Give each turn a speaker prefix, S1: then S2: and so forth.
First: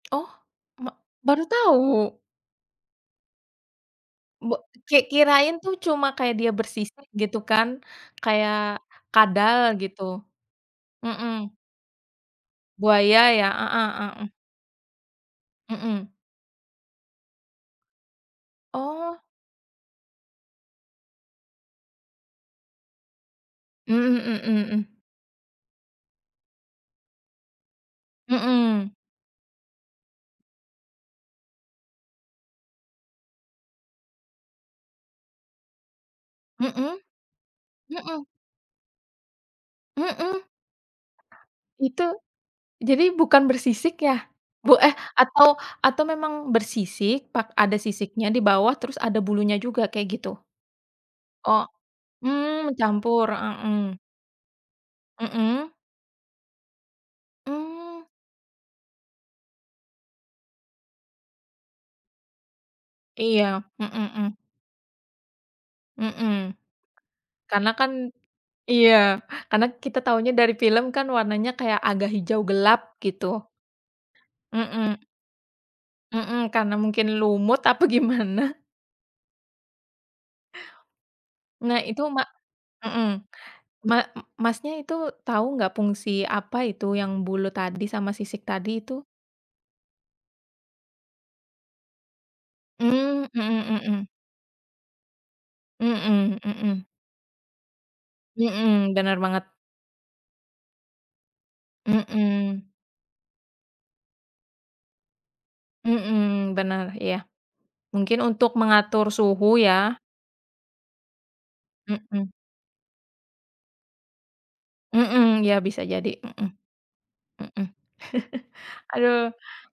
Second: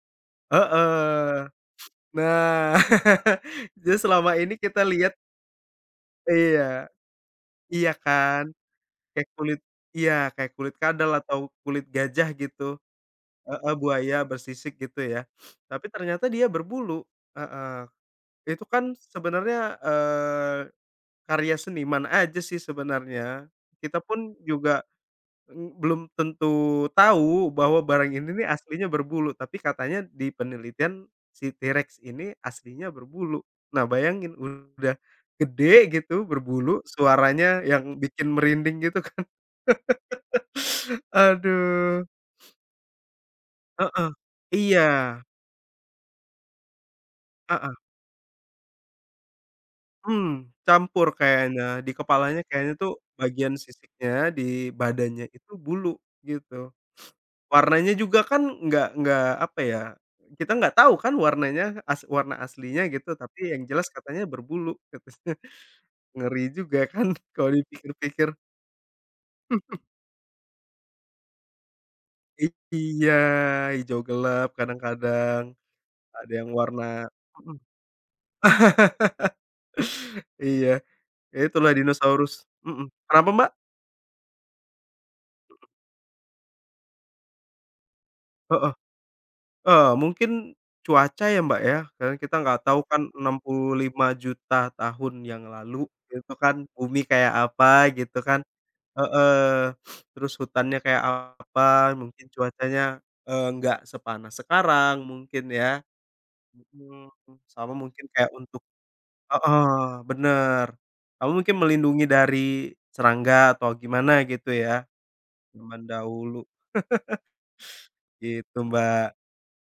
S1: Oh, ma baru
S2: Heeh.
S1: tahu.
S2: Nah. Jadi, selama
S1: Be
S2: ini kita
S1: ki
S2: lihat
S1: kirain tuh cuma kayak dia
S2: Iya.
S1: bersisik gitu kan,
S2: Iya, kan?
S1: kayak
S2: Kayak
S1: kadal,
S2: kulit
S1: gitu.
S2: iya, kayak kulit kadal,
S1: Mhm.
S2: atau kulit gajah, gitu.
S1: Buaya, ya? Heeh
S2: Heeh.
S1: heeh
S2: Buaya
S1: heeh.
S2: bersisik, gitu, ya? Tapi
S1: Mhm.
S2: ternyata dia berbulu. Heeh. Itu kan
S1: Oh.
S2: sebenarnya, eee, karya seniman aja sih sebenarnya. Kita
S1: Mmm,
S2: pun
S1: mhm mhm
S2: juga,
S1: mhm.
S2: m belum tentu tahu bahwa barang ini nih aslinya
S1: Mhm.
S2: berbulu, tapi katanya di penelitian, si T-Rex ini aslinya berbulu. Nah, bayangin udah gede gitu, berbulu,
S1: Mhm,
S2: suaranya yang
S1: mhm.
S2: bikin merinding, gitu kan?
S1: Mhm? Itu
S2: Aduh.
S1: jadi, bukan bersisik
S2: Heeh.
S1: ya? Bu
S2: Iya.
S1: eh, atau atau memang bersisik, pak
S2: Heeh.
S1: ada sisiknya di bawah, terus ada bulunya juga, kayak, gitu?
S2: Mmm, campur
S1: O
S2: kayaknya, di kepalanya kayaknya
S1: hmm,
S2: tuh
S1: campur.
S2: bagian
S1: Heeh heeh.
S2: sisiknya, di badannya itu
S1: Mhm.
S2: bulu, gitu. Warnanya
S1: Mmm.
S2: juga kan nggak nggak apa ya, kita nggak tahu kan warnanya as warna aslinya gitu, tapi yang
S1: Iya.
S2: jelas
S1: Mhm
S2: katanya
S1: mhm.
S2: berbulu, katanya. Ngeri
S1: Mhm.
S2: juga kan kalau
S1: Karena kan
S2: dipikir-pikir?
S1: iya. Karena kita tahunya dari film kan warnanya kayak agak hijau gelap,
S2: Iya,
S1: gitu.
S2: hijau gelap,
S1: Mhm.
S2: kadang-kadang. Ada yang
S1: Mhm, karena
S2: warna
S1: mungkin
S2: mhm.
S1: lumut, apa gimana.
S2: Iya. Ya, itulah
S1: Nah, itu ma
S2: dinosaurus. Mhm.
S1: mhm.
S2: Kenapa, Mbak?
S1: Ma Masnya itu tahu nggak fungsi, apa itu, yang bulu tadi sama sisik
S2: Heeh.
S1: tadi itu?
S2: Eee, mungkin, cuaca ya, Mbak, ya? Karena kita nggak tahu kan
S1: Mmm.
S2: enam
S1: Mhm
S2: puluh
S1: mhm mhm.
S2: lima juta tahun yang lalu, itu
S1: Mhm
S2: kan
S1: mhm.
S2: bumi kayak apa, gitu kan?
S1: Mhm, benar
S2: Heeh.
S1: banget.
S2: Terus hutannya kayak apa, mungkin
S1: Mhm.
S2: cuacanya, eee, nggak sepanas sekarang mungkin, ya?
S1: Mhm, benar,
S2: Mhm.
S1: iya.
S2: Sama mungkin
S1: Mungkin
S2: kayak
S1: untuk
S2: untuk
S1: mengatur suhu,
S2: heeh,
S1: ya?
S2: bener. Atau mungkin melindungi
S1: Mhm.
S2: dari serangga, atau gimana, gitu, ya?
S1: Mhm, iya, bisa
S2: Zaman
S1: jadi,
S2: dahulu.
S1: mhm. Mhm.
S2: Gitu, Mbak.
S1: Aduh.